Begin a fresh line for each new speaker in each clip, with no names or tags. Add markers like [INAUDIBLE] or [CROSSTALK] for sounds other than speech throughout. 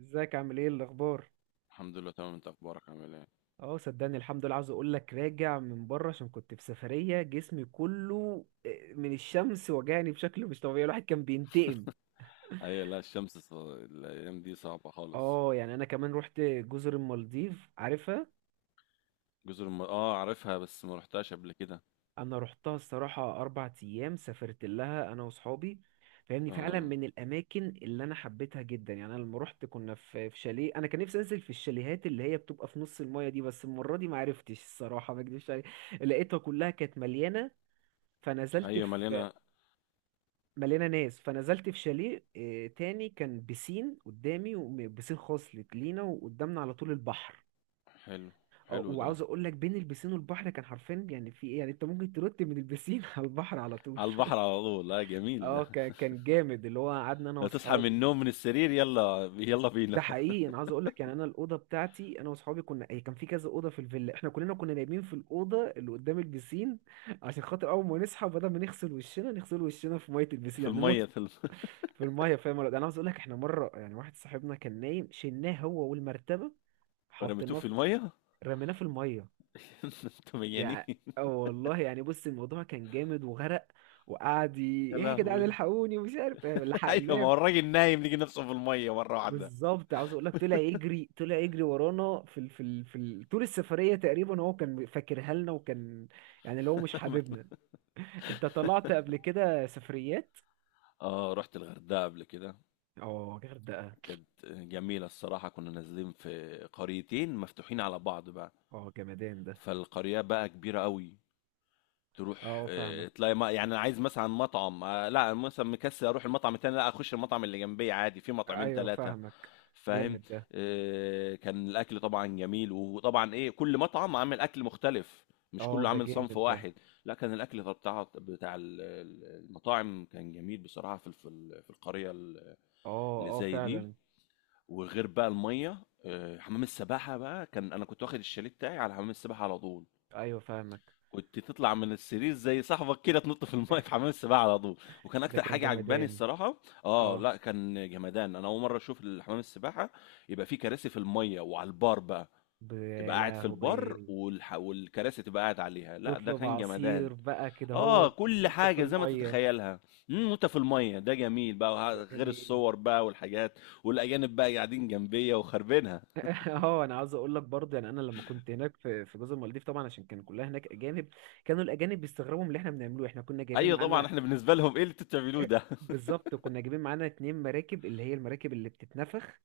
ازيك عامل ايه الاخبار؟
الحمد لله تمام، انت اخبارك عامل ايه؟
اه، صدقني الحمد لله. عاوز اقول لك راجع من بره عشان كنت في سفريه. جسمي كله من الشمس وجعني بشكل مش طبيعي، الواحد كان بينتقم.
اي، لا الشمس الايام دي صعبة خالص.
اه، يعني انا كمان رحت جزر المالديف، عارفها؟
اه عارفها، بس ما رحتهاش قبل كده.
انا رحتها الصراحه، 4 ايام سافرت لها انا واصحابي. فاهمني، فعلا
اه.
من الاماكن اللي انا حبيتها جدا. يعني انا لما رحت كنا في شاليه. انا كان نفسي انزل في الشاليهات اللي هي بتبقى في نص المايه دي، بس المره دي ما عرفتش الصراحه، ما اكدبش عليك. لقيتها كلها كانت مليانه. فنزلت
ايوه
في...
مليانة.
مليانه ناس، فنزلت في شاليه تاني. كان بسين قدامي وبسين خاص لينا، وقدامنا على طول البحر.
حلو. حلو ده.
وعاوز اقول لك بين البسين والبحر كان حرفيا. يعني في ايه، يعني انت ممكن ترد من البسين [LAUGHS] على البحر على طول
على البحر
[LAUGHS]
على طول، لا جميل
اه،
ده.
كان جامد، اللي هو قعدنا انا
لا تصحى من
واصحابي.
النوم من السرير، يلا يلا بينا.
ده
[LAUGHS]
حقيقي. انا عاوز اقول لك، يعني انا الاوضه بتاعتي انا واصحابي كنا، هي كان في كذا اوضه في الفيلا، احنا كلنا كنا نايمين في الاوضه اللي قدام البسين. عشان خاطر اول ما نصحى، بدل ما نغسل وشنا نغسل وشنا في ميه البسين،
في
يعني ننط.
المية في الم...
في الميه، فاهم ولا لأ؟ انا عاوز اقول لك، احنا مره يعني واحد صاحبنا كان نايم، شلناه هو والمرتبه.
رميتوه
حطيناه
في
في...
المية.
رميناه في الميه.
[LAUGHS] انتوا مجانين.
يعني. اه والله، يعني بص الموضوع كان جامد. وغرق. وقعد ي-...
يا
ايه يا جدعان،
لهوي.
الحقوني ومش عارف إيه،
[LAUGHS] ايوه، ما
لحقناه.
هو الراجل نايم لقي نفسه في المية مرة واحدة.
بالظبط، عاوز اقول لك طلع يجري، طلع يجري ورانا في ال... طول السفريه تقريبا هو كان فاكرها لنا، وكان... يعني اللي هو مش حاببنا.
[LAUGHS]
انت طلعت قبل كده سفريات؟
اه، رحت الغردقة قبل كده.
اه، غردقه.
كانت جميلة الصراحة، كنا نازلين في قريتين مفتوحين على بعض بقى.
اه، جمدان ده.
فالقرية بقى كبيرة قوي. تروح
اه، فاهمك.
تلاقي ما يعني أنا عايز مثلا مطعم، لا مثلا مكسل اروح المطعم التاني، لا اخش المطعم اللي جنبي عادي، في مطعمين
ايوه،
ثلاثة
فاهمك.
فاهم.
جامد ده.
كان الاكل طبعا جميل، وطبعا ايه، كل مطعم عامل اكل مختلف. مش
اه،
كله
ده
عامل صنف
جامد ده.
واحد. لا كان الاكل بتاع المطاعم كان جميل بصراحة، في في القرية
اه،
اللي
اه،
زي دي.
فعلا.
وغير بقى الميه، حمام السباحه بقى، كان انا كنت واخد الشاليه بتاعي على حمام السباحه على طول.
ايوه، فاهمك.
كنت تطلع من السرير زي صاحبك كده، تنط في الميه في
[LAUGHS]
حمام السباحه على طول. وكان
ده
اكتر
كان
حاجه عجباني
جمدان.
الصراحه. اه
اه،
لا كان جمدان، انا اول مره اشوف الحمام السباحه يبقى فيه كراسي في الميه، وعلى البار بقى، تبقى
يا
قاعد في البار
لهوي.
والكراسي تبقى قاعد عليها، لا ده
تطلب
كان جمدان.
عصير بقى كده
اه
هو.
كل
وانت في
حاجه زي ما
الميه.
تتخيلها. امم، وانت في الميه، ده جميل بقى،
ده
غير
جميل.
الصور بقى والحاجات، والاجانب بقى قاعدين جنبيه وخربينها.
اه، انا عاوز اقول لك برضه، يعني انا لما كنت هناك في جزر المالديف، طبعا عشان كان كلها هناك اجانب. كانوا الاجانب بيستغربوا من اللي احنا بنعمله، احنا كنا جايبين
أيوه طبعًا،
معانا...
إحنا بالنسبة لهم إيه اللي أنتم بتعملوه
[LAUGHS]
ده؟ [LAUGHS]
بالظبط، كنا جايبين معانا اتنين مراكب، اللي هي المراكب اللي بتتنفخ.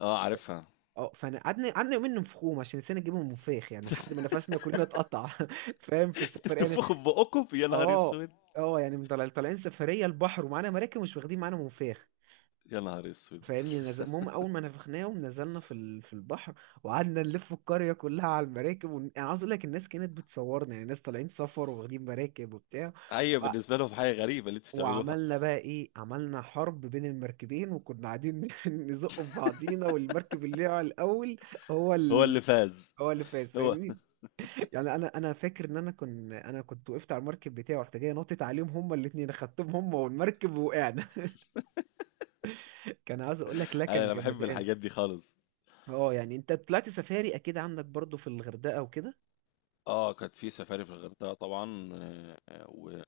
آه عارفها.
اه، فانا قعدنا يومين ننفخوهم، عشان نسينا نجيبهم مفاخ، يعني لحد ما نفسنا كلنا اتقطع [LAUGHS] فاهم في
أنتم
السفر يعني.
بتنفخوا في بُقُّكم؟ يا نهار
اه،
أسود!
اه، يعني من طالعين سفريه البحر، ومعانا مراكب مش واخدين معانا منفاخ.
يا نهار أسود!
فاهمني، المهم اول ما نفخناه ونزلنا في البحر. وقعدنا نلف القريه كلها على المراكب انا عاوز اقول لك الناس كانت بتصورنا، يعني ناس طالعين سفر واخدين مراكب وبتاع.
أيوه،
و...
بالنسبة لهم حاجة غريبة اللي أنتم بتعملوها.
وعملنا بقى ايه، عملنا حرب بين المركبين، وكنا قاعدين [LAUGHS] نزق في بعضينا، والمركب اللي على الاول... هو
هو
ال...
اللي فاز.
هو اللي فاز،
هو.
فاهمني. [LAUGHS] يعني انا فاكر ان انا كنت وقفت على المركب بتاعي، ورحت جاي نطت عليهم هما الاثنين، اخدتهم هما والمركب، وقعنا. [LAUGHS] كان عايز اقول لك، لا كان
أنا باحب
جمدان.
الحاجات دي خالص.
اه، يعني انت طلعت سفاري اكيد عندك برضو في الغردقة وكده.
آه، كانت في سفاري في الغردقة طبعًا. و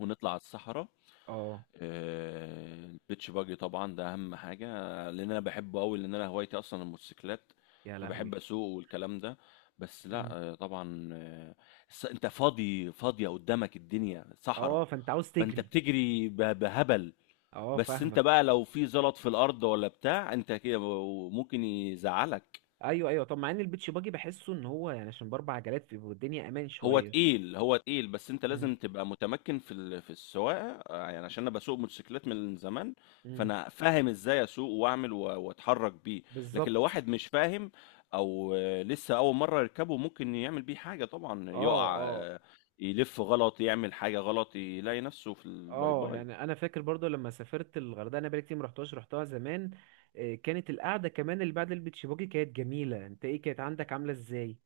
ونطلع على الصحرا.
اه،
آه، البيتش باجي طبعا ده اهم حاجه، لان انا بحبه قوي، لان انا هوايتي اصلا الموتوسيكلات.
يا
فبحب
لهوي.
اسوق والكلام ده. بس لا
مم.
انت فاضي، فاضيه قدامك الدنيا صحراء.
اه، فانت عاوز
فانت
تجري.
بتجري بهبل.
اه،
بس انت
فاهمك.
بقى لو في زلط في الارض ولا بتاع انت كده، ممكن يزعلك.
ايوه، ايوه، طب مع ان البيتش باجي بحسه ان هو يعني عشان باربع عجلات بيبقى الدنيا امان
هو
شوية.
تقيل، هو تقيل، بس انت
مم.
لازم تبقى متمكن في في السواقه، يعني عشان انا بسوق موتوسيكلات من زمان.
مم.
فانا فاهم ازاي اسوق واعمل واتحرك بيه. لكن لو
بالظبط.
واحد مش فاهم، او لسه اول مره يركبه، ممكن يعمل بيه حاجه طبعا،
اه،
يقع،
اه،
يلف غلط، يعمل حاجه غلط، يلاقي نفسه في الباي
اه،
باي.
يعني انا فاكر برضو لما سافرت الغردقة، انا بقالي كتير ما رحتهاش، رحتها زمان. كانت القعدة كمان اللي بعد البيتش باجي كانت جميلة. انت ايه كانت عندك عاملة ازاي؟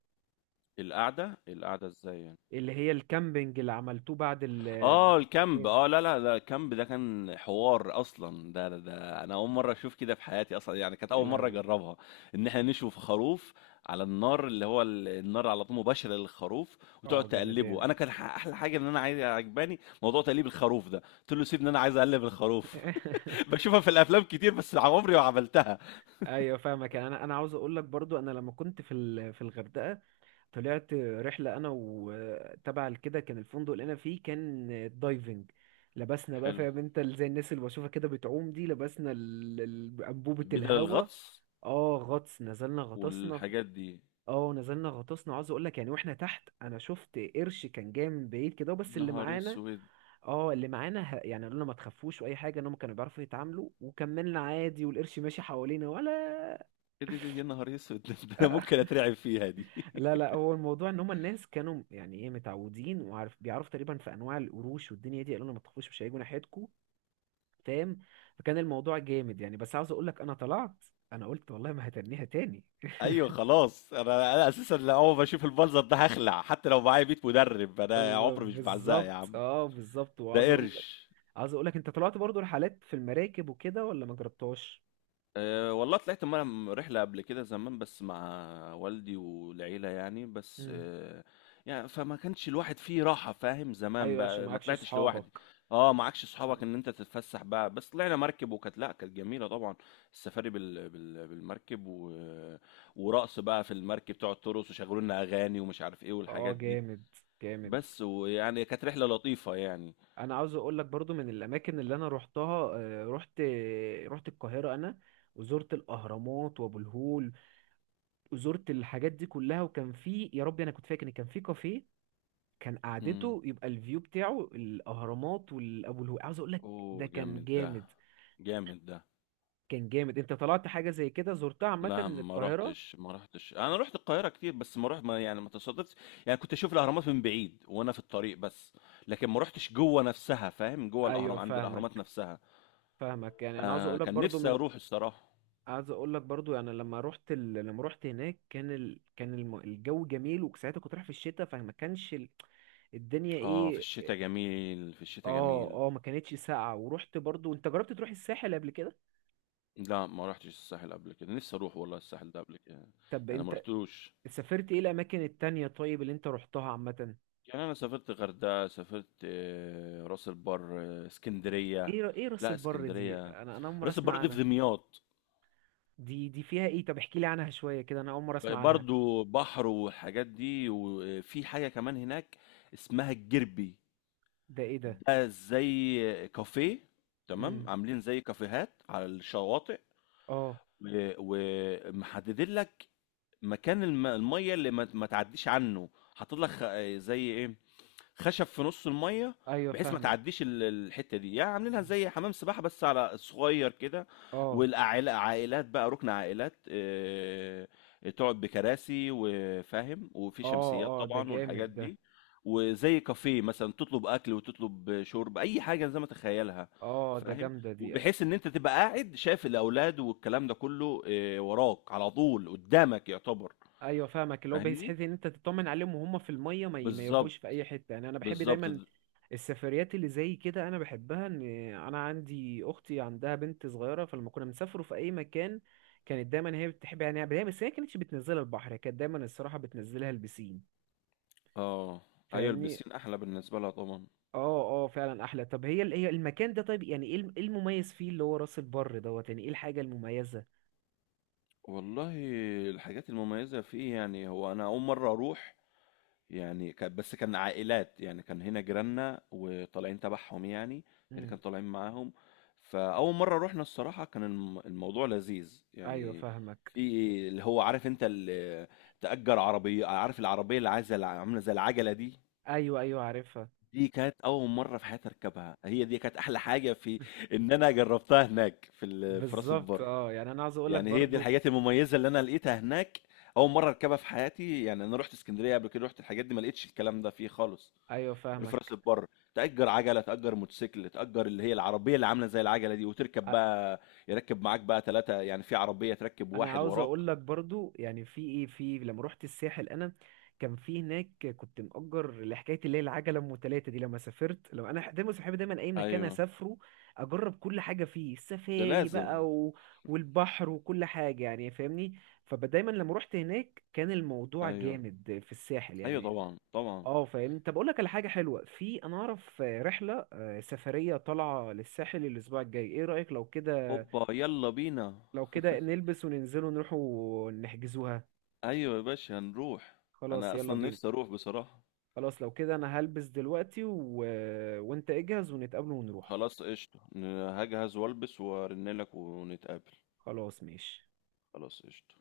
القعده ازاي يعني؟
اللي هي الكامبينج اللي عملتوه بعد ال... [LAUGHS]
اه
في
الكامب،
السفاري.
اه لا لا، ده الكامب ده كان حوار اصلا، ده انا اول مره اشوف كده في حياتي اصلا، يعني كانت
يا
اول مره
لهوي.
اجربها. ان احنا نشوي خروف على النار، اللي هو النار على طول مباشره للخروف، وتقعد
اه،
تقلبه. انا
جمدان.
كان احلى حاجه ان انا عايز، عجباني موضوع تقليب الخروف ده، قلت له سيبني انا عايز اقلب الخروف. [LAUGHS]
[LAUGHS]
بشوفها في الافلام كتير بس عمري ما عملتها.
ايوه، فاهمك. يعني انا عاوز اقول لك برضو، انا لما كنت في الغردقه... طلعت رحله انا وتبع كده. كان الفندق اللي انا فيه كان... دايفنج. لبسنا بقى،
حلو.
فاهم انت زي الناس اللي بشوفها كده بتعوم دي. لبسنا انبوبه
بدل
الهوا.
الغطس.
اه، غطس. نزلنا غطسنا
والحاجات دي.
اه، نزلنا غطسنا. عاوز اقول لك، يعني واحنا تحت انا شفت قرش كان جاي من بعيد كده، بس اللي
نهار
معانا...
اسود.
اه، اللي معانا يعني قالوا لنا ما تخافوش، واي حاجه انهم كانوا بيعرفوا يتعاملوا، وكملنا عادي والقرش ماشي حوالينا ولا...
ايه ده يا نهار اسود، [LAUGHS] ده انا ممكن
[LAUGHS]
اترعب فيها دي.
لا، لا،
[LAUGHS]
هو الموضوع ان هم الناس كانوا يعني ايه متعودين وعارف، بيعرفوا تقريبا في انواع القروش والدنيا دي، قالوا لنا ما تخافوش مش هيجوا ناحيتكم. فاهم. فكان الموضوع جامد يعني. بس عاوز اقول لك انا طلعت... انا قلت والله ما هتنيها تاني.
ايوه خلاص، انا اساسا لا، اول ما اشوف المنظر ده هخلع، حتى لو معايا 100 مدرب،
[LAUGHS]
انا عمري مش بعزقها يا
بالظبط،
عم.
اه، بالظبط. وعاوز
ده
اقول لك...
قرش.
عاوز اقول لك، انت طلعت برضو رحلات في المراكب وكده ولا ما جربتهاش؟
أه والله طلعت مرة رحلة قبل كده زمان، بس مع والدي والعيلة يعني، بس
امم.
أه يعني فما كانش الواحد فيه راحة، فاهم، زمان
ايوه، عشان
بقى ما
معكش
طلعتش لوحدي.
اصحابك.
اه معكش صحابك ان انت تتفسح بقى. بس طلعنا مركب وكانت، لا كانت جميلة طبعا، السفاري بالمركب، ورقص بقى في المركب، تقعد ترقص وشغلوا لنا اغاني ومش عارف ايه
اه،
والحاجات دي.
جامد. جامد.
بس ويعني كانت رحلة لطيفة يعني.
انا عاوز اقول لك برضو، من الاماكن اللي انا روحتها روحت... روحت القاهره انا. وزرت الاهرامات وابو الهول. وزرت الحاجات دي كلها. وكان في، يا ربي، انا كنت فاكر ان كان في كافيه. كان
امم.
قعدته يبقى الفيو بتاعه الاهرامات والابو الهول، عاوز اقول لك.
اوه
ده كان
جامد ده.
جامد.
جامد ده.
كان جامد. انت طلعت حاجه زي كده زرتها عامه
لا،
من
ما
القاهره؟
رحتش ما رحتش انا رحت القاهرة كتير بس ما تصادفتش يعني، كنت اشوف الاهرامات من بعيد وانا في الطريق بس. لكن ما رحتش جوه نفسها، فاهم، جوه الاهرام
ايوه،
عند الاهرامات
فاهمك.
نفسها.
فاهمك. يعني انا عاوز
آه
اقول لك
كان
برضو
نفسي
من...
اروح الصراحة.
عايز اقول لك برضو يعني لما رحت هناك كان الجو جميل، وساعتها كنت رايح في الشتاء، فما كانش ال... الدنيا
اه في
ايه.
الشتاء جميل، في الشتاء
اه،
جميل.
اه، ما كانتش ساقعة. ورحت برضو، انت جربت تروح الساحل قبل كده؟
لا ما رحتش الساحل قبل كده، نفسي اروح والله الساحل ده قبل كده.
طب
انا ما
انت...
رحتوش.
سافرت ايه الاماكن التانية طيب اللي انت رحتها عامة؟
يعني انا سافرت غردقه، سافرت آه، راس البر، آه، اسكندريه.
ايه راس
لا
البر دي،
اسكندريه.
انا اول مرة
راس
اسمع
البر دي في
عنها.
دمياط.
دي فيها ايه؟ طب احكي لي عنها شوية كده، انا اول مرة اسمع عنها.
برضو بحر والحاجات دي، وفي حاجه كمان هناك اسمها الجربي.
ده ايه ده؟
ده زي كافيه، تمام،
امم.
عاملين زي كافيهات على الشواطئ.
اه.
و- ومحددين لك مكان الميه اللي ما تعديش عنه. حاطط لك زي ايه، خشب في نص الميه،
ايوه،
بحيث ما
فاهمك.
تعديش الحته دي، يعني عاملينها زي حمام سباحه بس على صغير كده.
اه،
والعائلات، عائلات بقى، ركن عائلات، آه، تقعد بكراسي وفاهم، وفي
اه،
شمسيات
اه، ده
طبعا
جامد
والحاجات
ده.
دي. وزي كافيه مثلا، تطلب اكل وتطلب شرب، اي حاجه زي ما تخيلها.
اه، ده
فاهم.
جامدة دي.
وبحيث ان انت تبقى قاعد شايف الاولاد والكلام ده كله، آه، وراك على طول قدامك يعتبر.
ايوه، فاهمك. اللي هو بحيث
فاهمني.
حيث ان انت تطمن عليهم وهم في الميه، ما
بالظبط،
يروحوش في اي حته، يعني انا بحب
بالظبط.
دايما... السفريات اللي زي كده انا بحبها، ان... انا عندي اختي عندها بنت صغيره، فلما كنا بنسافروا في اي مكان... كانت دايما هي بتحب، يعني دايما، بس هي كانتش بتنزلها البحر، هي كانت دايما الصراحه بتنزلها البسين.
اه. ايوه
فاهمني.
البسين احلى بالنسبه لها طبعا.
اه. اه، فعلا احلى. طب هي المكان ده طيب، يعني إيه المميز فيه، اللي هو راس البر دوت، يعني ايه الحاجه المميزه؟
والله الحاجات المميزه فيه، يعني هو انا اول مره اروح، يعني بس كان عائلات يعني، كان هنا جيراننا وطالعين تبعهم يعني، اللي
امم.
كانوا طالعين معاهم. فاول مره رحنا الصراحه كان الموضوع لذيذ
ايوه،
يعني.
فاهمك.
في اللي هو عارف، انت اللي تأجر عربيه، عارف العربيه اللي عايزه عامله زي العجله دي،
ايوه، ايوه، عارفها.
دي كانت اول مره في حياتي اركبها، هي دي كانت احلى حاجه، في ان انا جربتها هناك في في راس
بالظبط.
البر.
اه، يعني انا عاوز اقول لك
يعني هي دي
برضو...
الحاجات المميزة اللي أنا لقيتها هناك. أول مرة أركبها في حياتي. يعني أنا رحت اسكندرية قبل كده، رحت الحاجات دي ما لقيتش الكلام ده فيه خالص،
ايوه،
غير في راس
فاهمك.
البر. تأجر عجلة، تأجر موتوسيكل، تأجر اللي هي العربية اللي عاملة زي العجلة دي وتركب
أ-
بقى. يركب معاك بقى 3، يعني في عربية تركب
انا
واحد
عاوز
وراك.
اقول لك برضو، يعني في ايه في لما رحت الساحل، انا... كان في هناك كنت مأجر لحكايه اللي هي العجله ام تلاته دي. لما سافرت، لما انا دايما صاحبي دايما اي مكان
أيوه.
اسافره... اجرب كل حاجه فيه
ده
السفاري
لازم.
بقى و... والبحر وكل حاجه، يعني فاهمني. فدايما لما رحت هناك كان الموضوع
أيوه،
جامد في الساحل
أيوه
يعني.
طبعا طبعا.
اه، فاهمني. طب اقول لك على حاجه حلوه، في انا اعرف رحله سفريه طالعه للساحل الاسبوع الجاي، ايه رايك لو كده؟
أوبا يلا بينا.
لو كده نلبس وننزل ونروح. نحجزوها.
أيوه يا باشا هنروح.
خلاص
أنا
يلا
أصلا
بينا.
نفسي أروح بصراحة.
خلاص لو كده انا هلبس دلوقتي و... وانت اجهز ونتقابل ونروح.
خلاص قشطة، هجهز وألبس وأرنلك ونتقابل.
خلاص ماشي.
خلاص قشطة.